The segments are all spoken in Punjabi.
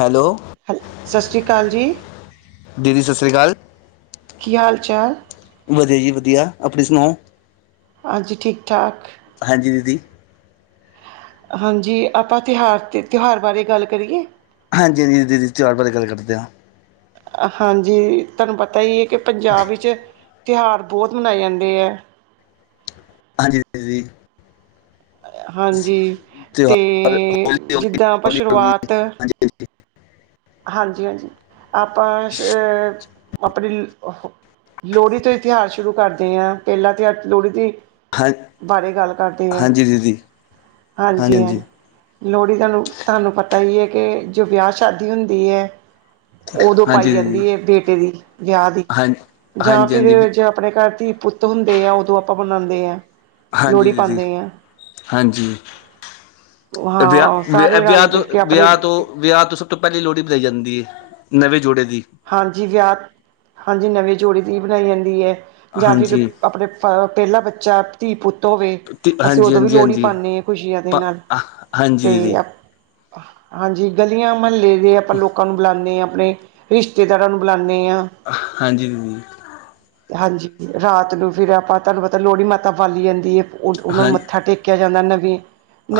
ਹੈਲੋ ਹੈਲ ਸਤਿ ਸ਼੍ਰੀ ਅਕਾਲ ਜੀ। ਦੀਦੀ ਸਤਿ ਸ਼੍ਰੀ ਅਕਾਲ। ਕੀ ਹਾਲ ਚਾਲ। ਵਧੀਆ ਜੀ ਵਧੀਆ ਆਪਣੀ ਸੁਣਾਓ ਹਾਂਜੀ ਠੀਕ ਠਾਕ। ਹਾਂਜੀ ਦੀਦੀ ਹਾਂਜੀ ਆਪਾਂ ਤਿਉਹਾਰ 'ਤੇ ਤਿਉਹਾਰ ਬਾਰੇ ਗੱਲ ਕਰੀਏ। ਹਾਂਜੀ ਹਾਂਜੀ ਦੀਦੀ ਤਿਉਹਾਰ ਬਾਰੇ ਗੱਲ ਕਰਦੇ ਹਾਂ। ਹਾਂਜੀ ਤੁਹਾਨੂੰ ਪਤਾ ਹੀ ਹੈ ਕਿ ਪੰਜਾਬ ਵਿੱਚ ਤਿਉਹਾਰ ਬਹੁਤ ਮਨਾਏ ਜਾਂਦੇ ਹੈ ਹਾਂਜੀ ਨਵੀ ਹਾਂਜੀ ਤੇ ਤਿਉਹਾਰ ਹੋਲੀ ਹੋ ਗਈ ਜਿੱਦਾਂ ਆਪਾਂ ਦੀਵਾਲੀ ਹੋ ਗਈ ਸ਼ੁਰੂਆਤ ਹਾਂਜੀ ਹਾਂਜੀ ਹਾਂਜੀ ਆਪਾਂ ਹਾਂਜੀ ਅ ਆਪਣੀ ਲੋਹੜੀ ਤੋਂ ਹੀ ਤਿਉਹਾਰ ਸ਼ੁਰੂ ਕਰਦੇ ਹਾਂ, ਪਹਿਲਾ ਤਿਉਹਾਰ ਲੋਹੜੀ ਤੇ ਹੀ ਹਾਂ ਬਾਰੇ ਗੱਲ ਕਰਦੇ ਆਂ, ਹਾਂਜੀ ਦੀਦੀ ਹਾਂਜੀ ਹਾਂ ਲੋਹੜੀ ਤੁਹਾਨੂੰ ਤੁਹਾਨੂੰ ਪਤਾ ਹੀ ਏ ਕੇ, ਜੋ ਵਿਆਹ ਸ਼ਾਦੀ ਹੁੰਦੀ ਏ। ਉਦੋਂ ਪਾਈ ਹਾਂਜੀ ਹਾਂਜੀ ਦੀਦੀ ਜਾਂਦੀ ਏ, ਬੇਟੇ ਦੀ ਵਿਆਹ ਦੀ ਹਾਂ ਹਾਂਜੀ ਜਾਂ ਹਾਂਜੀ ਵੀ- ਫਿਰ ਜ ਆਪਣੇ ਘਰ ਧੀ ਪੁੱਤ ਹੁੰਦੇ ਆ ਉਦੋਂ ਆਪਾਂ ਮਨਾਉਂਦੇ ਹਾਂ। ਹਾਂਜੀ ਲੋਹੜੀ ਦੀਦੀ ਪਾਉਂਦੇ ਹਾਂ ਹਾਂਜੀ ਹਾਂ ਵਿਆਹ ਸਾਰੇ ਵਿਆਹ ਰਲ ਮਿਲ ਤੋਂ ਕੇ ਆਪਣੇ ਵਿਆਹ ਤੋਂ ਵਿਆਹ ਤੋਂ ਸਭ ਤੋਂ ਪਹਿਲੀ ਲੋਹੜੀ ਮਨਾਈ ਜਾਂਦੀ ਏ, ਨਵੇਂ ਜੋੜੇ ਦੀ। ਹਾਂਜੀ ਵਿਆਹ, ਹਾਂਜੀ ਨਵੇਂ ਜੋੜੇ ਦੀ ਬਣਾਈ ਜਾਂਦੀ ਐ ਜਾਂ ਫਿਰ ਹਾਂਜੀ ਆਪਣੇ ਪ-ਪਹਿਲਾ ਬੱਚਾ ਧੀ ਪੁੱਤ ਹੋਵੇ। ਤੇ ਅਸੀਂ ਹਾਂਜੀ ਉਦੋਂ ਵੀ ਹਾਂਜੀ ਲੋਹੜੀ ਹਾਂਜੀ ਪਾਨੇ ਆਂ ਖੁਸ਼ੀਆਂ ਦੇ ਪ ਨਾਲ। ਹਾਂਜੀ ਤੇ ਦੀਦੀ ਅ ਹਾਂਜੀ ਗਲੀਆਂ ਮਹੱਲੇ ਦੇ ਆਪਾਂ ਲੋਕਾਂ ਨੂੰ ਬੁਲਾਉਂਦੇ ਹਾਂ ਆਪਣੇ ਰਿਸ਼ਤੇਦਾਰਾਂ ਨੂੰ ਬੁਲਾਉਂਨੇ ਆਂ। ਹਾਂਜੀ ਦੀਦੀ ਹਾਂਜੀ ਰਾਤ ਨੂੰ ਫਿਰ ਆਪਾਂ ਤੁਹਾਨੂੰ ਪਤਾ ਲੋਹੜੀ ਮਾਤਾ ਬਾਲੀ ਜਾਂਦੀ ਏ। ਉਹਨਾਂ ਨੂੰ ਹਾਂ ਮੱਥਾ ਟੇਕਿਆ ਜਾਂਦਾ ਨਵੀਂ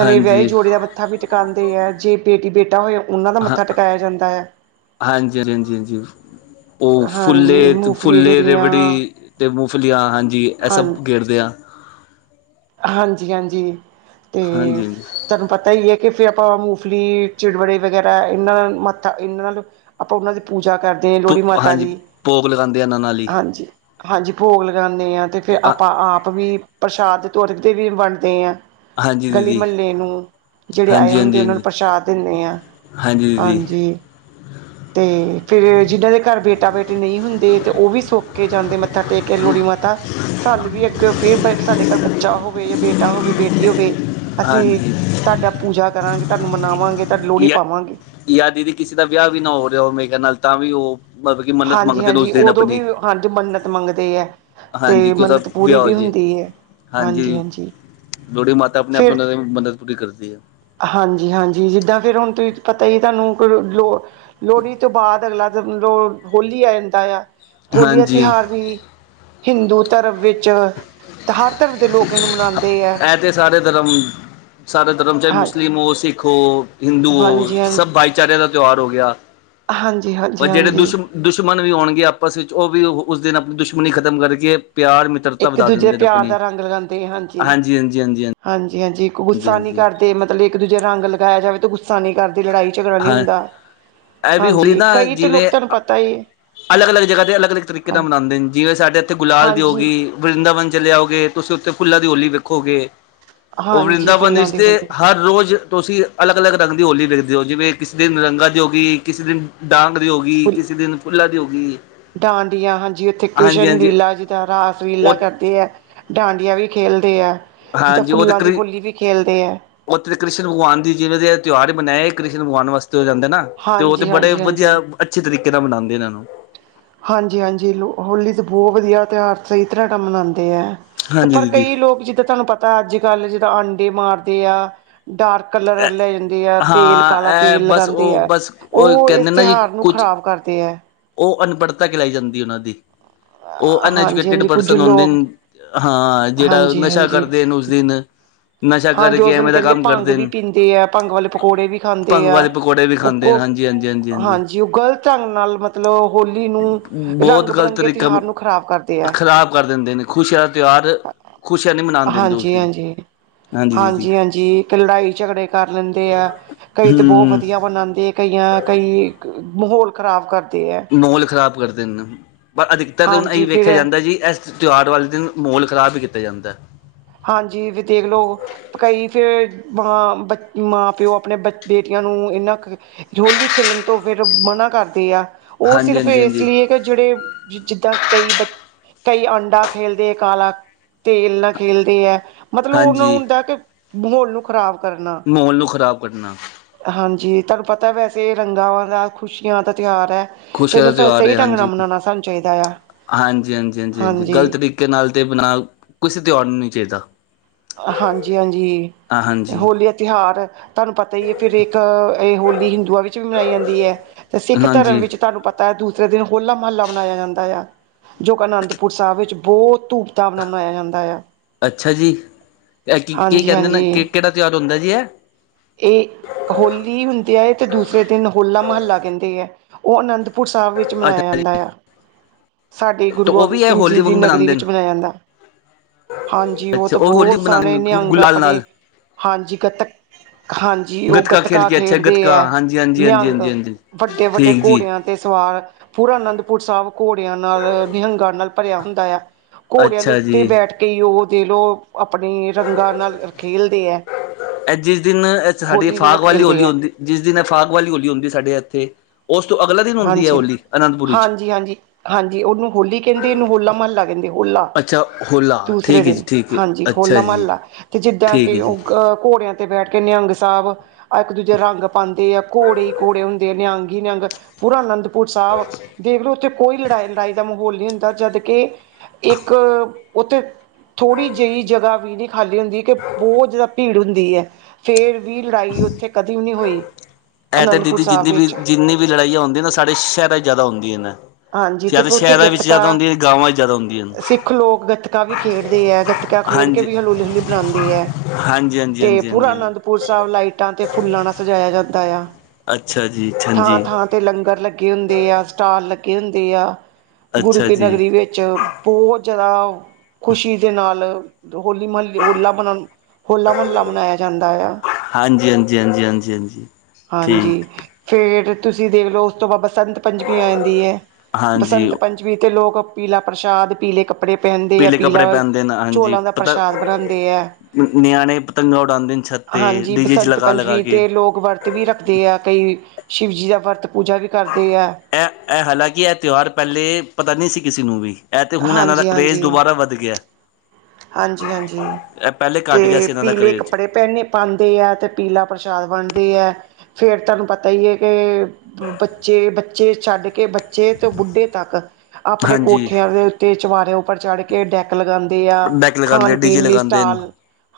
ਨਵੇਂ ਵਿਆਹੇ ਹਾਂਜੀ ਜੋੜੇ ਦਾ ਮੱਥਾ ਵੀ ਟਕਾਉਂਦੇ ਏ, ਜੇ ਬੇਟੀ ਬੇਟਾ ਹੋਏ ਉਹਨਾਂ ਦਾ ਹਾਂ ਮੱਥਾ ਟਕਾਇਆ ਜਾਂਦਾ ਏ। ਹਾਂਜੀ ਹਾਂ ਹਾਂਜੀ ਹਾਂਜੀ ਉਹ ਫੁੱਲੇ ਹਾਂਜੀ ਮੂੰਗਫਲੀ ਫੁੱਲੇ ਦੇ ਜਿਹੜੀਆਂ ਬੜੀ ਤੇ ਮੂੰਗਫਲੀਆ ਹਾਂਜੀ, ਇਹ ਹਾਂ ਸਭ ਗੇਰਦੇ ਆ। ਹਾਂਜੀ ਹਾਂਜੀ ਤੇ ਹਾਂਜੀ ਹਾਂਜੀ ਤੁਆਨੁਪ ਪਤਾ ਹੀ ਏ, ਕਿ ਫਿਰ ਆਪਾਂ ਮੂੰਗਲੀ ਚਿੜਬੜੇ ਵਗੈਰਾ ਇਹਨਾਂ ਨਾਲ ਮੱਥਾ ਇਹਨਾਂ ਨਾਲ ਆਪਾਂ ਉਹਨਾਂ ਦੀ ਪੂਜਾ ਕਰਦੇ ਆ, ਲੋਹੜੀ ਮਾਤਾ ਹਾਂਜੀ ਦੀ। ਭੋਗ ਲਗਾਉਂਦੇ ਆ ਇਹਨਾਂ ਨਾਲ ਹੀ ਹਾਂਜੀ। ਹਾਂਜੀ, ਭੋਗ ਲਗਾਨੇ ਆਂ, ਤੇ ਫਿਰ ਆਪਾਂ ਆਪ ਵੀ ਪ੍ਰਸ਼ਾਦ ਦੇ ਤੌਰ ਤੇ ਵੀ ਵੰਡਦੇ ਆਂ। ਹਾਂਜੀ ਗਲੀ ਦੀਦੀ ਮਹੱਲੇ ਨੂੰ ਜਿਹੜੇ ਆਏ ਹਾਂਜੀ ਹੁੰਦੇ ਹਾਂਜੀ ਉਹਨਾਂ ਨੂੰ ਹਾਂਜੀ ਪ੍ਰਸ਼ਾਦ ਦਿੰਨੇ ਆਂ, ਹਾਂਜੀ। ਤੇ ਫੇਰ, ਜਿਨਾਂ ਦੇ ਘਰ ਬੇਟਾ ਬੇਟੀ ਨਹੀਂ ਹੁੰਦੇ ਤੇ ਉਹ ਵੀ ਸੁੱਖ ਕੇ ਜਾਂਦੇ ਮੱਥਾ ਟੇਕ ਕਿ ਲੋਹੜੀ ਮਾਤਾ, ਸਾਨੂੰ ਵੀ ਅੱਗੇਓਂ ਫਿਰ ਬਏ ਸਾਡੇ ਘਰ ਬੱਚਾ ਹੋਵੇ ਯਾ ਬੇਟਾ ਹੋਵੇ, ਬੇਟੀ ਹੋਵੇ। ਅਸੀਂ ਹਾਂਜੀ ਤਾਡਾ ਪੂਜਾ ਕਰਾਂਗੇ, ਤਾਨੂੰ ਮਨਾਵਾਂਗੇ, ਤਾਡੀ ਲੋਹੜੀ ਪਾਵਾਂਗੇ। ਯਾ ਦੀਦੀ ਕਿਸੇ ਦਾ ਵਿਆਹ ਵੀ ਨਾ ਹੋ ਰਿਹਾ ਹੋਵੇ, ਮੈਂ ਕਿਆ ਨਾਲ ਤਾਂ ਵੀ ਉਹ ਮਤਲਬ ਕਿ ਮੰਨਤ ਹਾਂਜੀ ਮੰਗਦੇ ਨੇ ਉਸ ਹਾਂਜੀ, ਦਿਨ ਉਦੋਂ ਵੀ ਆਪਣੀ ਹਾਂਜ ਮੰਨਤ ਮੰਗਦੇ ਐ। ਹਾਂਜੀ ਤੇ ਕਿ ਉਹਦਾ ਮੰਨਤ ਪੂਰੀ ਵਿਆਹ ਹੋ ਵੀ ਜੇ ਹੁੰਦੀ ਏ। ਹਾਂਜੀ ਹਾਂਜੀ। ਲੋੋੜੀ ਮਾਤਾ ਆਪਣੇ ਆਪ ੳਹਨਾ ਦੀ ਮੰਨਦ ਪੂਰੀ ਕਰਦੀ ਏ। ਹਾਂਜੀ ਹਾਂਜੀ ਜਿੱਦਾਂ ਫਿਰ ਹੁਣ ਤੁਹੀ ਤਾ ਪਤਾ ਹੀ ਆ ਤਾਨੂੰ ਲੋ ਲੋਹੜੀ ਤੋਂ ਬਾਅਦ ਅਗਲਾ ਜ-ਲੋ ਹੋਲੀ ਆ ਜਾਂਦਾ ਆ। ਹੋਲੀ ਦਾ ਹਾਂਜੀ ਤਿਉਹਾਰ ਵੀ ਹਿੰਦੂ ਧਰਮ ਵਿੱਚ ਚ, ਹਰ ਧਰਮ ਦੇ ਲੋਕ ਇਨੂੰ ਮਨਾਦੇ ਐ ਐ ਤੇ ਸਾਰੇ ਧਰਮ ਸਾਰੇ ਧਰਮ ਚਾਹੇ ਹਾਂ ਮੁਸਲਿਮ ਹੋ ਸਿੱਖ ਸਿੱਖ ਹੋ, ਹਿੰਦੂ ਹੋ, ਸਭ ਹਾਂਜੀ-ਹਾਂਜੀ ਭਾਈਚਾਰੇ ਦਾ ਤਿਉਹਾਰ ਹੋ ਗਿਆ। ਪਰ ਜਿਹੜੇ ਹਾਂਜੀ-ਹਾਂਜੀ-ਹਾਂਜੀ ਦੁਸ਼ਮਣ ਦੁਸ਼ਮਣ ਵੀ ਆਉਣਗੇ ਆਪਸ ਵਿੱਚ ਉਹ ਵੀ ਉਹ ਉਸ ਦਿਨ ਆਪਣੀ ਦੁਸ਼ਮਣੀ ਖ਼ਤਮ ਕਰਕੇ ਪਿਆਰ ਮਿੱਤਰ ਇੱਕ ਦੂਜੇ ਪਿਆਰ ਦਾ ਰੰਗ ਲਗਾਂਦੇ ਹਾਂਜੀ ਜੀ-ਹਾਂਜੀ ਹਾਂਜੀ ਹਾਂਜੀ। ਹਾਂਜੀ ਹਾਂਜੀ। ਇਕ ਗੁੱਸਾ ਨੀ ਕਰਦੇ, ਮਤਲਬ ਇੱਕ ਦੂਜੇ ਰੰਗ ਲਗਾਇਆ ਜਾਵੇ ਤੇ ਗੁੱਸ ਸਾ ਨੀ ਕਰਦੇ, ਲੜਾਈ ਝਗੜਾ ਨੀ ਹਾਂ ਹੁੰਦਾ। ਇਹ ਵੀ ਹਾਂਜੀ, ਕਈ ਤਾਂ ਲੋਕ ਤੁਹਾਨੂੰ ਪਤਾ ਈ ਐ ਅੱਲਗ ਅੱਲਗ ਜਗ੍ਹਾ ਤੇ, ਅੱਲਗ ਅੱਲਗ ਤਰੀਕੇ ਨਾਲ ਮਨਾਂਦੇ ਨੇ, ਜਿਵੇਂ ਸਾਡੇ ਇੱਥੇ ਗੁਲਾਲ ਦੀ ਹਾਂਜੀ ਹੋਗੀ ਵਰਿੰਦਾਵਨ ਚਲੇ ਜਾਓਗੇ, ਤੁਸੀਂ ਉੱਥੇ ਫੁੱਲਾ ਦੀ ਹੋਲੀ ਵੇਖੋਗੇ ਉਹ ਹਾਂਜੀ ਵਰਿੰਦਾਵਨ ਫੁੱਲਾਂ ਇਚ ਦੀ ਤੇ ਹੋਲੀ ਹਰ ਰੋਜ਼ ਤੁਸੀਂ ਅਲੱਗ ਅਲੱਗ ਰੰਗ ਦੀ ਹੋਲੀ ਵੇਖਦੇ ਓ, ਜਿਵੇਂ ਕਿਸੀ ਦਿਨ ਰੰਗਾ ਦੀ ਹੋਗੀ, ਕਿਸੀ ਦਿਨ ਡਾਂਗ ਦੀ ਹੋ ਗੀ, ਫੁੱਲ ਕਿਸੇ ਦਿਨ ਫੁੱਲਾਂ ਦੀ ਹੋ ਗੀ ਡਾਂਡੀਆਂ, ਹਾਂਜੀ ਇਥੇ ਕ੍ਰਿਸ਼ਨ ਲੀਲਾ ਜੀ ਦਾ, ਰਾਸ ਲੀਲਾ ਉਹ ਕਰਦੇ ਐ। ਡਾਂਡੀਆਂ ਵੀ ਖੇਲਦੇ ਐ। ਹਾਂਜੀ, ਉਹ ਤੇ ਕ੍ਰੀ ਓ ਤੇ ਕ੍ਰਿਸ਼ਨ ਭਗਵਾਨ ਦੀ ਜਿਵੇਂ ਦੇ ਐ, ਤਿਉਹਾਰ ਹੀ ਮਨਾਏ, ਕ੍ਰਿਸ਼ਨ ਭਗਵਾਨ ਵਾਸਤੇ ਹੋ ਜਾਂਦੇ ਨਾ। ਤੇ ਉਹ ਤੇ ਹਾਂਜੀ ਬੜੇ ਹਾਂਜੀ ਵਧੀਆ, ਹਾਂਜੀ ਅੱਛੇ ਤਰੀਕੇ ਨਾ ਮਨਾਂਦੇ ਨੇ ਏਨੂੰ। ਹਾਂਜੀ ਹਾਂਜੀ ਲੋ ਹੋਲੀ ਤਾਂ ਬਹੁਤ ਵਧੀਆ ਤਿਉਹਾਰ ਸਹੀ ਤਰ੍ਹਾਂ ਨਾ ਮਨਾਂਦੇ ਐ। ਤੇ ਹਾਂਜੀ ਪਰ ਦੀਦੀ ਕਈ ਲੋਕ ਜਿੱਦਾਂ ਤਾਨੂੰ ਪਤਾ ਅੱਜ ਕੱਲ੍ਹ ਜਿਦਾਂ ਅੰਡੇ ਮਾਰਦੇ ਆ। ਡਾਰਕ ਕਲਰ ਲੈ ਜਾਂਦੇ ਆ, ਤੇਲ ਹਾਂ ਕਾਲਾ ਇਹ ਤੇਲ ਬਸ ਲਗਾਂਦੇ ਉਹ ਐ। ਬਸ ਉਹ ਇਸ ਕਹਿੰਦੇ ਨਾ ਜੀ ਤਿਉਹਾਰ ਨੂੰ ਕੁਛ ਖ਼ਰਾਬ ਕਰਦੇ ਐ। ਉਹ ਅਨਪੜ੍ਹਤਾ ਕਹਿਲਾਈ ਜਾਂਦੀ ਉਹਨਾਂ ਦੀ। ਉਹ ਅਨਐਜੂਕੇਟਿਡ ਹਾਂਜੀ-ਹਾਂਜੀ ਕੁੱਝ ਪਰਸਨ ਹੋਂਦੇ ਲੋਕ ਨੇ ਅ-ਹਾਂ, ਜਿਹੜਾ ਹਾਂਜੀ-ਹਾਂਜੀ ਨਸ਼ਾ ਹਾਂਜੀ ਕਰਦੇ ਨ ਉਸ ਦਿਨ ਨਸ਼ਾ ਹਾਂਜੀ ਕਰਕੇ, ਉਸ ਦਿਨ ਐਵੇਂ ਦਾ ਕਹਿੰਦੇ ਕੰਮ ਭੰਗ ਕਰਦੇ ਵੀ ਨੇ ਪੀਂਦੇ ਆ ਭੰਗ ਵਾਲੇ ਪਕੌੜੇ ਵੀ ਖਾਂਦੇ ਭੰਗ ਆ ਵਾਲੇ ਪਕੌੜੇ ਵੀ ਖਾਂਦੇ ਨੇ ਹਾਂਜੀ। ਹਜੀ-ਹਾਂਜੀ- ਹਾਂਜੀ- ਹਾਂਜੀ। ਜੇ ਉਹ ਗ਼ਲਤ ਢੰਗ ਨਾਲ ਮਤਲਬ ਹੋਲੀ ਨੂੰ, ਰੰਗ ਬਿਰੰਗੇ ਤਿਉਹਾਰ ਨੂੰ ਖ਼ਰਾਬ ਕਰਦੇ ਐ। ਖਰਾਬ ਕਰ ਦਿੰਦੇ ਨੇ। ਖੁਸ਼ੀਆਂ ਦਾ ਤਿਉਹਾਰ ਖੁਸ਼ੀਆਂ ਨੀ ਮਨਾਨ ਦਿੰਦੇ ਉਸ ਦਿਨ। ਹਾਂਜੀ-ਹਾਂਜੀ ਹਾਂਜੀ ਹਾਂਜੀ ਇੱਕ ਲੜਾਈ ਝਗੜੇ ਕਰ ਲੈਂਦੇ ਆ। ਕਈ ਤੇ ਬਹੁਤ ਹਮ ਵਧੀਆ ਬਣਾਂਦੇ ਐ। ਕਇਆਂ ਕਈ ਮਹੋਲ ਖਰਾਬ ਕਰਦੇ ਐ। ਮਹੋਲ ਖ਼ਰਾਬ ਕਰਦੇ ਨੇ ਨਾ। ਪਰ ਅਧਿਕਤਰ ਹੁਣ ਐਈ ਹਾਂਜੀ ਫਿਰ ਵੇਖਿਆ ਜਾਂਦਾ ਜੀ, ਇਸ ਤਿਉਹਾਰ ਵਾਲੇ ਦਿਨ ਮਹੌਲ ਖਰਾਬ ਵੀ ਕੀਤਾ ਜਾਂਦੈ। ਹਾਂਜੀ ਵੀ ਦੇਖ ਲੋ ਕਈ ਫੇਰ ਮ ਬ ਮਾਂ ਪਿਓ ਆਪਣੇ ਬ ਬੇਟੀਆਂ ਨੂੰ ਇਨਾਂ। ਰੋਲੀ ਖੇਲਣ ਤੋਂ ਫਿਰ ਮਨਾ ਕਰਦੇ ਆ ਉਹ ਹਾਂਜੀ ਸਿਰਫ ਹਾਂਜੀ ਇਸ ਹਾਂਜੀ ਲਈ ਏ ਕਿ ਜਿਹੜੇ। ਜਿੱਦਾਂ ਕਈ ਬ ਕਈ ਆਂਡਾ ਖੇਲਦੇ ਹੈ ਕਾਲਾ ਤੇਲ ਨਾਲ ਖੇਲਦੇ ਹੈ। ਮਤਲਬ ਉਹਨਾਂ ਨੂੰ ਹਾਂਜੀ ਹੁੰਦਾ ਕਿ ਮਾਹੌਲ ਨੂੰ ਖ਼ਰਾਬ ਕਰਨਾ। ਮਾਹੌਲ ਨੂੰ ਖ਼ਰਾਬ ਕਰਨਾ। ਹਾਂਜੀ ਤੁਹਾਨੂੰ ਪਤਾ ਵੈਸੇ ਰੰਗਾਂ ਦਾ ਖੁਸ਼ੀਆਂ ਦਾ ਤਿਉਹਾਰ ਹੈ। ਤੇ ਖ਼ੁਸ਼ੀਆਂ ਦਾ ਇਹਨੂੰ ਤਿਉਹਾਰ ਸਹੀ ਹੈ ਢੰਗ ਨਾਲ ਹਾਂਜੀ- ਮਨਾਉਣਾ ਸਾਨੂੰ ਚਾਹੀਦਾ ਆ ਹਾਂਜੀ- ਹਾਂਜੀ- ਹਾਂਜੀ- ਹਾਂਜੀ ਗ਼ਲਤ ਤਰੀਕੇ। ਕਿ ਨਾਲ ਦੇ [inaudible] ਕਿਸੇ ਤਿਉਹਾਰ ਨੂੰ ਨਹੀਂ ਚਾਹੀਦਾ। ਹਾਂਜੀ- ਹਾਂਜੀ ਹਾਂਜੀ ਹੋਲੀ। ਤਿਉਹਾਰ ਤੁਹਾਨੂੰ ਪਤਾ ਹੀ ਹੈ ਫਿਰ ਇੱਕ ਇਹ ਹੋਲੀ ਹਿੰਦੂਆਂ ਵਿੱਚ ਵੀ ਮਨਾਈ ਜਾਂਦੀ ਹੈ। ਤੇ ਸਿੱਖ ਧਰਮ ਹਾਂਜੀ ਵਿੱਚ ਤੁਹਾਨੂੰ ਪਤਾ ਹੈ ਦੂਸਰੇ ਦਿਨ ਹੋਲਾ ਮਹੱਲਾ ਮਨਾਇਆ ਜਾਂਦਾ ਆ। ਜੋ ਕਿ ਅਨੰਦਪੁਰ ਸਾਹਿਬ ਵਿੱਚ ਬਹੁਤ ਧੂਮ ਧਾਮ ਨਾਲ ਮਨਾਇਆ ਜਾਂਦਾ ਆ। ਅੱਛਾ ਜੀ, ਏ ਕੀ ਕੀ ਹਾਂਜੀ ਕਹਿੰਦੇ ਨੇ ਕਿ ਹਾਂਜੀ ਕਿਹੜਾ ਤਿਉਹਾਰ ਹੁੰਦਾ ਜੀ ਇਹ? ਇਹ ਹੋਲੀ ਹੁੰਦੀ ਹੈ ਤੇ ਦੂਸਰੇ ਦਿਨ ਹੋਲਾ ਮਹੱਲਾ ਕਹਿੰਦੇ ਹੈ। ਉਹ ਅਨੰਦਪੁਰ ਸਾਹਿਬ ਵਿੱਚ ਮਨਾਇਆ ਅੱਛਾ ਜੀ ਜਾਂਦਾ ਆ। ਸਾਡੀ ਗੁਰੂ ਤੇ ਉਹ ਗੋਬਿੰਦ ਵੀ ਇਹ ਸਿੰਘ ਜੀ ਹੋਲੀ ਦੀ ਵਾਂਗ ਨਗਰੀ ਮਨਾਉਂਦੇ ਨੇ ਵਿੱਚ ਮਨਾਇਆ ਜਾਂਦਾ। ਹਾਂਜੀ, ਉਹ ਅੱਛਾ ਤਾਂ ਹੋਲੀ ਬਹੁਤ ਸਾਰੇ ਮਨਾਉਂਦੇ ਨਿਹੰਗ ਗੁਲਾਲ ਆਪਣੇ ਨਾਲ ਹਾਂਜੀ ਗਤਕ। ਹਾਂਜੀ, ਉਹ ਖੇਲ ਗੱਤਕਾ ਕੇ ਅੱਛਾ ਖੇਡਦੇ ਗੱਤਕਾ ਹੈ ਹਾਂਜੀ ਹਾਂਜੀ ਹਾਂਜੀ ਨਿਹੰਗ ਹਾਂਜੀ ਹਾਂਜੀ ਵੱਡੇ- ਵੱਡੇ ਠੀਕ ਜੀ ਘੋੜਿਆਂ। ਤੇ ਸਵਾਰ ਪੂਰਾ ਅਨੰਦਪੁਰ ਸਾਹਿਬ ਘੋੜਿਆਂ ਨਾਲ ਨਿਹੰਗਾਂ ਨਾਲ ਭਰਿਆ ਹੁੰਦਾ ਆ। ਘੋੜਿਆਂ ਦੇ ਅੱਛਾ ਉੱਤੇ ਜੀ ਬੈਠ ਕੇ ਹੀ ਉਹ ਦੇਖ ਲਓ ਆਪਣੇ ਰੰਗਾਂ ਨਾਲ ਖੇਲਦੇ ਹੈ। ਇਹ ਜਿਸ ਦਿਨ ਇਹ ਸਾਡੀ ਹੋਲੀ ਦੇ ਨਾਲ ਫਾਗ ਵਾਲੀ ਖੇਲਦੇ ਹੋਲੀ ਹੈ ਹੁੰਦੀ। ਜਿਸ ਦਿਨ ਫਾਗ ਵਾਲੀ ਹੋਲੀ ਹੁੰਦੀ ਸਾਡੇ ਇੱਥੇ। ਉਸ ਤੋਂ ਅਗਲਾ ਦਿਨ? ਹੁੰਦੀ ਹੈ ਹਾਂਜੀ, ਹੋਲੀ ਅਨੰਦਪੁਰੀ 'ਚ ਹਾਂਜੀ ਹਾਂਜੀ, ਹਾਂਜੀ ਉਹਨੂੰ ਹੋਲੀ ਕਹਿੰਦੇ। ਇਹਨੂੰ ਹੋਲਾ ਮਹੱਲਾ ਕਹਿੰਦੇ ਹੋਲਾ। ਅੱਛਾ ਹੋਲਾ ਦੂਸਰੇ ਠੀਕ ਹੈ ਦਿਨ ਜੀ ਠੀਕ ਹੈ ਹਾਂਜੀ ਅੱਛਾ ਹੋਲਾ ਜੀ ਮਹੱਲਾ ਤੇ ਜਿੱਦਾਂ ਠੀਕ ਹੈ ਕਿ ਜੀ ਉਹ। ਘੋੜਿਆਂ ਤੇ ਬੈਠ ਕੇ ਨਿਹੰਗ ਸਾਹਿਬ। ਆ ਇੱਕ ਦੂਜੇ ਦੇ ਰੰਗ ਪਾਉਂਦੇ ਆ ਘੋੜੇ ਹੀ ਘੋੜੇ ਹੁੰਦੇ ਆ ਨਿਹੰਗ ਹੀ ਨਿਹੰਗ। ਪੂਰਾ ਅਨੰਦਪੁਰ ਸਾਹਿਬ ਦੇਖਲੋ ਉੱਥੇ ਕੋਈ ਲੜਾਈ ਵੜਾਈ ਦਾ ਮਾਹੌਲ ਨਹੀਂ ਹੁੰਦਾ ਜਦ ਕਿ। ਇੱਕ ਉੱਥੇ ਥੋੜ੍ਹੀ ਜਿਹੀ ਜਗ੍ਹਾ ਵੀ ਨਹੀਂ ਖਾਲੀ ਹੁੰਦੀ ਕਿ ਬਹੁਤ ਜ਼ਿਆਦਾ। ਭੀੜ ਹੁੰਦੀ ਹੈ। ਫੇਰ ਵੀ ਲੜਾਈ ਉੱਥੇ ਕਦੇ ਵੀ ਨਹੀਂ ਹੋਈ। ਇਹ ਤੇ ਅਨੰਦਪੁਰ ਦੀਦੀ ਸਾਹਿਬ ਜਿੰਨੀ ਵੀ ਵਿੱਚ ਜਿੰਨੀ ਵੀ ਲੜਾਈਆਂ ਹੁੰਦੀਆਂ ਨਾ ਸਾਡੇ ਸ਼ਹਿਰਾਂ 'ਚ ਜ਼ਿਆਦਾ ਹੁੰਦੀਆਂ ਨੇ। ਹਾਂਜੀ ਜਾਂ ਤੇ ਤਾਂ ਫਿਰ ਉੱਥੇ ਸ਼ਹਿਰਾਂ ਵਿੱਚ ਗੱਤਕਾ ਜ਼ਿਆਦਾ ਹੁੰਦੀਆਂ ਗਾਵਾਂ 'ਚ ਜ਼ਿਆਦਾ ਹੁੰਦੀਆਂ ਹਨ ਸਿੱਖ ਲੋਕ ਗੱਤਕਾ ਵੀ ਖੇਡਦੇ ਹੈ ਗੱਤਕਾ। ਗੱਤਕਾ ਖੇਡ ਕੇ ਹਾਂਜੀ ਵੀ ਹੌਲੀ ਹੌਲੀ ਬਣਾਉਂਦੇ ਹਾਂ। ਹਾਂਜੀ ਹਾਂਜੀ ਹਾਂਜੀ ਹਾਂ। ਪੂਰਾ ਅਨੰਦਪੁਰ ਸਾਹਿਬ ਲਾਈਟਾਂ ਤੇ ਫੁੱਲਾਂ ਨਾਲ ਸਜਾਇਆ ਜਾਂਦਾ ਆ। ਅੱਛਾ ਜੀ ਅੱਛਾ ਹਾਂਜੀ। ਥਾਂ-ਥਾਂ ਤੇ ਲੰਗਰ ਲੱਗੇ ਹੁੰਦੇ ਆ, ਸਟਾਲ ਲੱਗੇ ਹੁੰਦੇ ਆ, ਗੁਰੂ ਅੱਛਾ ਕੇ ਜੀ ਨਗਰੀ ਵਿੱਚ। ਬਹੁਤ ਜ਼ਿਆਦਾ। ਖੁਸ਼ੀ ਦੇ ਨਾਲ ਹੋਲੀ ਮਹੱਲ ਹੋਲਾ ਮਨਾਉਣ ਹੋਲਾ ਮਹੱਲਾ ਮਨਾਇਆ ਜਾਂਦਾ ਆ। ਹਾਂਜੀ ਹਾਂਜੀ ਹਾਂਜੀ ਹਾਂਜੀ ਹਾਂਜੀ। ਹਾਂਜੀ ਠੀਕ ਫੇਰ ਤੁਸੀਂ ਦੇਖਲਓ ਉਸ ਤੋਂ ਬਾਬਾ ਸੰਤ। ਬਸੰਤ ਪੰਚਮੀ ਆ ਜਾਂਂਦੀ ਹੈ। ਹਾਂਜੀ ਬਸੰਤ ਪੰਚਮੀ ਤੇ ਲੋਕ ਪੀਲਾ ਪ੍ਰਸ਼ਾਦ, ਪੀਲੇ ਕੱਪੜੇ। ਕੱਪੜੇ ਪਹਿਨਦੇ ਆ ਪੀਲੇ ਕੱਪੜੇ ਪੀਲਾ ਪਹਿਨਦੇ ਨੇ ਹਾਂਜੀ ਚੌਲਾਂ ਦਾ ਪਤਾ ਪ੍ਰਸ਼ਾਦ ਬਣਾਉਂਦੇ ਆ। ਨਿਆਣੇ ਪਤੰਗਾਂ ਉਡਾਦੇ ਨੇ ਛੱਤੇ ਤੇ ਹਾਂਜੀ ਡੀ ਜੇ 'ਚ ਬਸੰਤ ਲਗਾ ਲਗਾ ਪੰਚਮੀ ਕੇ। ਤੇ ਲੋਕ ਵਰਤ ਵੀ ਰੱਖਦੇ ਹੈ। ਕਈ ਸ਼ਿਵਜੀ ਦਾ ਵਰਤ ਪੂਜਾ ਵੀ ਕਰਦੇ ਹੈ। ਇਹ ਇਹ ਹਾਲਾਂਕਿ ਇਹ ਤਿਉਹਾਰ ਪਹਿਲੇ ਪਤਾ ਨਹੀਂ ਸੀ ਕਿਸੇ ਨੂੰ ਵੀ। ਇਹ ਤੇ ਹੁਣ ਇਹਨਾਂ ਦਾ ਹਾਂਜੀ ਕਰੇਜ਼ ਹਾਂਜੀ ਦੁਬਾਰਾ ਵੱਧ ਗਿਆ ਹੈ। ਹਾਂਜੀ ਹਾਂਜੀ ਗਿਆ ਤੇ ਸੀ ਇਹਨਾਂ ਦਾ ਪੀਲੇ ਕਰੇਜ਼ ਕੱਪੜੇ ਪਹਿਨੇ। ਪਾਉਂਦੇ ਹੈ ਤੇ ਪੀਲਾ ਪ੍ਰਸ਼ਾਦ ਵੰਡਦੇ ਹੈ। ਫੇਰ ਤੁਹਾਨੂੰ ਪਤਾ ਹੀ ਹੈ ਕਿ ਬੱਚੇ ਬੱਚੇ ਛੱਡ ਕੇ। ਬੱਚੇ ਤੋਂ ਬੁੱਢੇ ਤੱਕ ਆਪਣੇ ਹਾਂਜੀ ਕੋਠਿਆਂ ਦੇ ਉੱਤੇ ਚਵਾਰਿਆਂ ਉੱਪਰ ਚੜ ਕੇ। ਲਗਾਉਂਦੇ ਆ, ਡੈਕ ਲਗਾਉਂਦੇ ਖਾਣ ਡੀਜੇ ਪੀਣ ਲਈ ਲਗਾਉਂਦੇ ਨੇ ਸਟਾਲ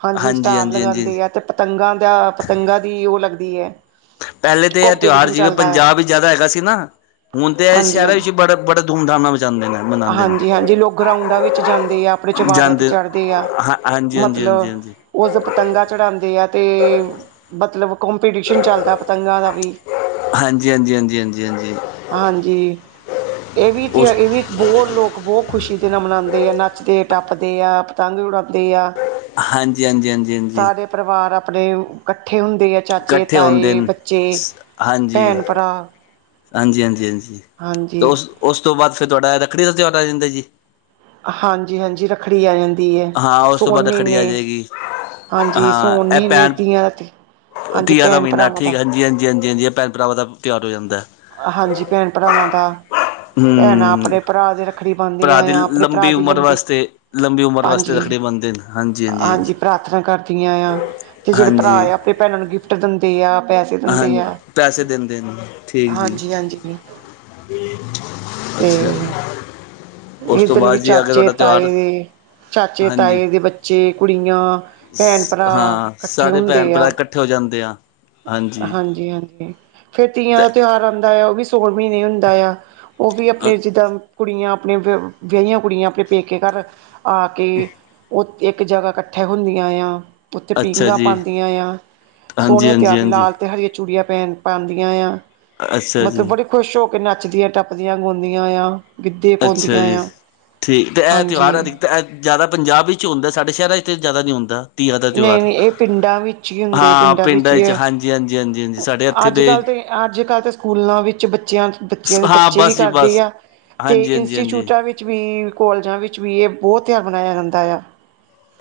ਹਾਂਜੀ ਸਟਾਲ ਹਾਂਜੀ ਹਾਂਜੀ ਲਗਾਉਂਦੇ, ਆ ਤੇ। ਪਤੰਗਾਂ ਦਾ ਪਤੰਗਾਂ ਦੀ ਉਹ ਲੱਗਦੀ ਹੈ। ਪਹਿਲੇ ਤਾਂ ਇਹ ਤਿਉਹਾਰ ਕੋਂਪੀਟੀਸ਼ਨ ਜਿਵੇਂ ਚੱਲਦਾ ਆ ਪੰਜਾਬ ਵਿੱਚ ਜ਼ਿਆਦਾ ਹੈਗਾ ਸੀ ਨਾ। ਹੁਣ ਤੇ ਇਹ ਹਾਂਜੀ ਸ਼ਹਿਰਾਂ ਹਾਂਜੀ ਵਿੱਚ ਬੜਾ ਬੜੇ ਧੂਮ ਧਾਮ ਨਾਲ ਮਚਾਉਂਦੇ ਨੇ ਮਨਾਉਂਦੇ ਨੇ। ਹਾਂਜੀ-ਹਾਂਜੀ ਲੋਕ ਗਰਾਊਂਡਾਂ ਵਿੱਚ ਜਾਂਦੇ ਆ ਆਪਣੇ ਚਬਾਰਿਆਂ ਤੇ ਜਾਂਦੇ ਚੜ੍ਹਦੇ ਆ ਹਾਂ ਹਾਂਜੀ ਹਾਂਜੀ ਹਾਂਜੀ ਮਤਲਬ। ਹਾਂਜੀ ਕੁਝ ਪਤੰਗਾ ਚੜਾਉਂਦੇ ਆ ਤੇ। ਮਤਲਬ ਕੰਪੀਟੀਸ਼ਨ ਚੱਲਦਾ ਪਤੰਗਾਂ ਦਾ ਵੀ। ਹਾਂਜੀ ਹਾਂਜੀ ਹਾਂਜੀ ਹਾਂਜੀ ਹਾਂਜੀ ਹਾਂਜੀ ਇਹ ਵੀ ਕੀ ਆ ਉਸ ਇਹ ਵੀ। ਬਹੁਤ ਲੋਕ ਬਹੁਤ ਖ਼ੁਸ਼ੀ ਦੇ ਨਾਲ ਮਨਾਉਂਦੇ ਆ ਨੱਚਦੇ, ਟੱਪਦੇ ਆ, ਪਤੰਗ ਉਡਾਉਂਦੇ ਆ। ਹਾਂਜੀ ਹਾਂਜੀ ਹਾਂਜੀ ਹਾਂਜੀ। ਸਾਰੇ ਪਰਿਵਾਰ ਆਪਣੇ ਇਕੱਠੇ ਹੁੰਦੇ ਆ। ਚਾਚੇ, ਇਕੱਠੇ ਹੁੰਦੇ ਤਾਏ, ਨੇ ਬੱਚੇ, ਹਾਂਜੀ ਭੈਣ, ਭਰਾ। ਹਾਂਜੀ ਹਾਂਜੀ ਹਾਂਜੀ ਤੋਂ ਹਾਂਜੀ ਉਸ ਉਸ ਤੋਂ ਬਾਅਦ ਫਿਰ ਤੁਹਾਡਾ ਰੱਖੜੀ ਦਾ ਤਿਉਹਾਰ ਆ ਜਾਂਦਾ ਜੀ। ਹਾਂਜੀ ਹਾਂਜੀ ਰੱਖੜੀ ਆ ਜਾਂਦੀ ਹੈ ਹਾਂ ਉਸ ਤੋਂ ਸਾਉਣ ਬਾਅਦ ਰੱਖੜੀ ਮਹੀਨੇ। ਆ ਜਾਏਗੀ ਹਾਂਜੀ ਸਾਉਣ ਮਹੀਨੇ ਤੀਆਂ ਤੇ। ਤੀਆ ਦਾ ਮਹੀਨਾ ਠੀਕ ਹੈ ਹਾਂਜੀ ਹਾਂਜੀ ਹਾਂਜੀ ਹਾਂਜੀ ਇਹ ਭੈਣ ਭਰਾਵਾ ਦਾ ਵੀ ਤਿਉਹਾਰ ਹੋ ਜਾਂਦਾ ਹੈ। ਹਾਂਜੀ ਭੈਣ ਭਰਾਵਾਂ ਦਾ ਭੈਣਾਂ ਹੂੰ ਆਪਣੇ ਭਰਾ ਦੇ ਰੱਖੜੀ। ਰੱਖੜੀ ਭਰਾ ਬਣਦੀਆਂ ਦੀ ਆ ਆਪਣੇ ਭਰਾ ਲੰਬੀ ਦੀ ਉਮਰ ਲੰਬੀ ਵਾਸਤੇ ਲੰਬੀ ਉਮਰ ਵਾਸਤੇ ਹਾਂਜੀ ਰੱਖੜੀ ਬੰਨਦੇ ਨੇ ਹਾਂਜੀ। ਪ੍ਰਾਰਥਨਾ ਕਰਦੀਆਂ ਆ ਤੇ ਜਿਹੜੇ ਹਾਂਜੀ ਭਰਾ ਹਾਂਜੀ ਆ ਆਪਣੇ ਭੈਣਾਂ ਨੂੰ ਗਿਫਟ ਦਿੰਦੇ ਆ ਪੈਸੇ ਦਿੰਦੇ ਹਾਂਜੀ ਆ। ਪੈਸੇ ਦਿੰਦੇ ਨੇ ਠੀਕ ਜੀ ਹਾਂਜੀ ਹਾਂਜੀ ਤੇ ਅੱਛਾ ਉਸ ਇਸ ਤੋਂ ਦਿਨ ਵੀ ਬਾਅਦ ਜੀ ਅਗਰ ਚਾਚੇ ਤੁਹਾਡਾ ਤਾਏ ਤਿਉਹਾਰ ਦੇ ਚਾਚੇ ਹਾਂਜੀ ਤਾਏ ਦੇ ਬੱਚੇ ਕੁੜੀਆਂ ਭੈਣ ਭਰਾ ਹਾਂ ਇਕੱਠੇ ਸਾਰੇ ਭੈਣ ਹੁੰਦੇ ਭਰਾ ਆ ਇਕੱਠੇ ਹੋ ਜਾਂਦੇ ਆ ਹਾਂਜੀ ਹਾਂਜੀ ਫੇਰ ਤੀਆਂ ਤੇ ਦਾ ਤਿਉਹਾਰ ਆਉਂਦਾ ਹੈ ਉਹ ਵੀ ਸਾਊਂਣ ਮਹੀਨੇ ਹੁੰਦਾ ਆ ਉਹ ਵੀ ਆਪਣੇ ਜਿੱਦਾਂ ਕੁੜੀਆਂ ਆਪਣੇ ਵਿਆਹੀਆਂ ਕੁੜੀਆਂ ਆਪਣੇ ਪੇਕੇ ਘਰ ਆ ਕੇ ਉਹ ਇੱਕ ਜਗ੍ਹਾ ਇਕੱਠੇ ਹੁੰਦੀਆਂ ਆ ਉੱਥੇ ਅੱਛਾ ਪੀਘਾਂ ਜੀ ਪਾਉਂਦੀਆਂ ਆ ਹਾਂਜੀ ਸੋਹਣੇ ਹਾਂਜੀ ਤਿਆਰ ਹਾਂਜੀ ਲਾਲ ਤੇ ਹਰੀਆ ਚੂੜੀਆਂ ਪੈਣ ਪਾਉਂਦੀਆਂ ਆ ਅੱਛਾ ਮਤਲਬ ਜੀ ਬੜੇ ਖੁਸ਼ ਹੋ ਕੇ ਨੱਚਦੀਆਂ ਟੱਪਦੀਆਂ ਗਾਉਂਦੀਆਂ ਆ ਗਿੱਧੇ ਅੱਛਾ ਪਾਉਂਦੀਆਂ ਜੀ ਆ ਠੀਕ ਤੇ ਇਹ ਹਾਂਜੀ ਤਿਉਹਾਰ ਜ਼ਿਆਦਾ ਪੰਜਾਬ ਵਿੱਚ ਹੁੰਦਾ ਸਾਡੇ ਸ਼ਹਿਰਾਂ ਚ ਜ਼ਿਆਦਾ ਨਹੀਂ ਹੁੰਦਾ ਤੀਆਂ ਦਾ ਨਹੀਂ ਤਿਉਹਾਰ ਨਹੀਂ ਇਹ ਪਿੰਡਾਂ ਵਿੱਚ ਹੀ ਹੁੰਦੇ ਹਾਂ ਪਿੰਡਾਂ ਹੀ ਵਿੱਚ ਹੈ ਹਾਂਜੀ ਹਾਂਜੀ ਹਾਂਜੀ ਹਾਂਜੀ ਸਾਡੇ ਇੱਥੇ ਅੱਜ ਦੇ ਕੱਲ੍ਹ ਤੇ ਅੱਜ ਕੱਲ੍ਹ ਤਾਂ ਸਕੂਲਾਂ ਵਿੱਚ ਬੱਚਿਆਂ ਬੱਚਿਆਂ ਦੇ ਹਾਂ ਬੱਚੇ ਵੀ ਬਸ ਜੀ ਕਰਦੇ ਬਸ। ਆ ਤੇ ਹਾਂਜੀ ਹਾਂਜੀ ਹਾਂਜੀ ਇੰਸਟੀਚਿਊਟਾਂ ਵਿੱਚ ਵਿੱਚ ਵੀ ਕੋਲਜਾਂ ਵਿੱਚ ਵੀ ਇਹ ਬਹੁਤ ਤਿਆਰ ਮਨਾਇਆ ਜਾਂਦਾ ਆ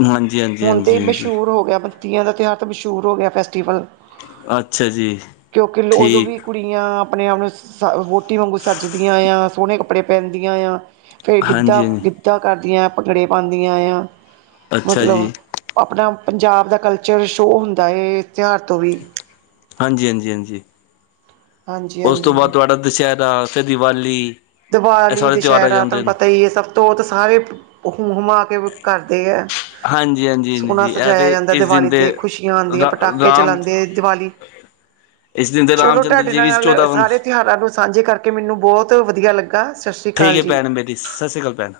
ਹਾਂਜੀ ਹਾਂਜੀ ਹਾਂਜੀ ਅਤੇ ਹਾਂਜੀ। ਮਸ਼ਹੂਰ ਹੋ ਗਿਆ ਤੀਆ ਤਿਉਹਾਰ ਤਾਂ ਮਸ਼ਹੂਰ ਹੋ ਗਿਆ ਫੈਸਟੀਵਲ ਅੱਛਾ ਜੀ ਕਿਉਂਕਿ ਉਦੋਂ ਵੀ ਠੀਕ ਕੁ ਕੁੜੀਆਂ ਆਪਣੇ ਆਪ ਨੂੰ ਸ ਵੋਟੀ ਵਾਂਗੂ ਸੱਜਦੀਆਂ ਆ ਸੋਹਣੇ ਕੱਪੜੇ ਪਹਿਨਦੀਆਂ ਆ ਫੇਿਰ ਗਿੱਧਾ ਹਾਂਜੀ ਹਾਂਜੀ ਗਿੱਧਾ ਕਰਦੀਆਂ ਭੰਗੜੇ ਪਾਉਂਦੀਆਂ ਆ ਅੱਛਾ ਮਤਲਬ ਜੀ ਆਪਣਾ ਪੰਜਾਬ ਦਾ ਕਲਚਰ ਸ਼ੋਅ ਹੁੰਦਾ ਇਸ ਤਿਉਹਾਰ ਤੋਂ ਵੀ ਹਾਂਜੀ ਹਾਂਜੀ ਹਾਂਜੀ ਹਾਂਜੀ ਉਸ ਤੋਂ ਹਾਂਜੀ ਬਾਅਦ ਤੁਹਾਡਾ ਦੁਸਹਿਰਾ ਫਿਰ ਦੀਵਾਲੀ ਇਹ ਦੀਵਾਲੀ ਸਾਰੇ ਤਿਉਹਾਰ ਆ ਦੁਸਹਿਰਾ ਜਾਂਦੇ ਤੁਹਾਨੂੰ ਨੇ। ਪਤਾ ਹੀ ਹੈ ਸਭ ਤੋਂ ਉਹ ਸਾਰੇ ਹ ਹੁਮਾ ਕਰਦੇ ਹੈ ਹਾਂਜੀ ਹਾਂਜੀ ਸੋਹਨਾ ਹਾਂਜੀ ਇਹ ਸਜਾਇਆ ਤੇ ਜਾਂਦਾ ਇਸ ਦਿਨ ਦਿਵਾਲੀ ਦੇ ਤੇ ਖੁਸ਼ੀਆਂ ਆਉਂਦੀਆਂ ਰਾ ਪਟਾਕੇ ਰਾਮ ਚਲਾਉਂਦੇ ਦਿਵਾਲੀ ਇਸ ਦਿਨ ਦੇ ਰਾਮ ਚਲੋ, ਚੰਦਰ ਤੁਹਾਡੇ ਜੀ ਵੀ ਨਾਲ ਚੌਦਾਂ ਸਾਰੇ ਤਿਉਹਾਰਾਂ ਨੂੰ ਸਾਂਝੇ ਕਰਕੇ ਮੈਨੂੰ ਬਹੁਤ ਵਧੀਆ ਲੱਗਾ। ਸ ਠੀਕ ਹੈ ਭੈਣ ਮੇਰੀ ਸਤਿ ਸ਼੍ਰੀ ਅਕਾਲ ਭੈਣ।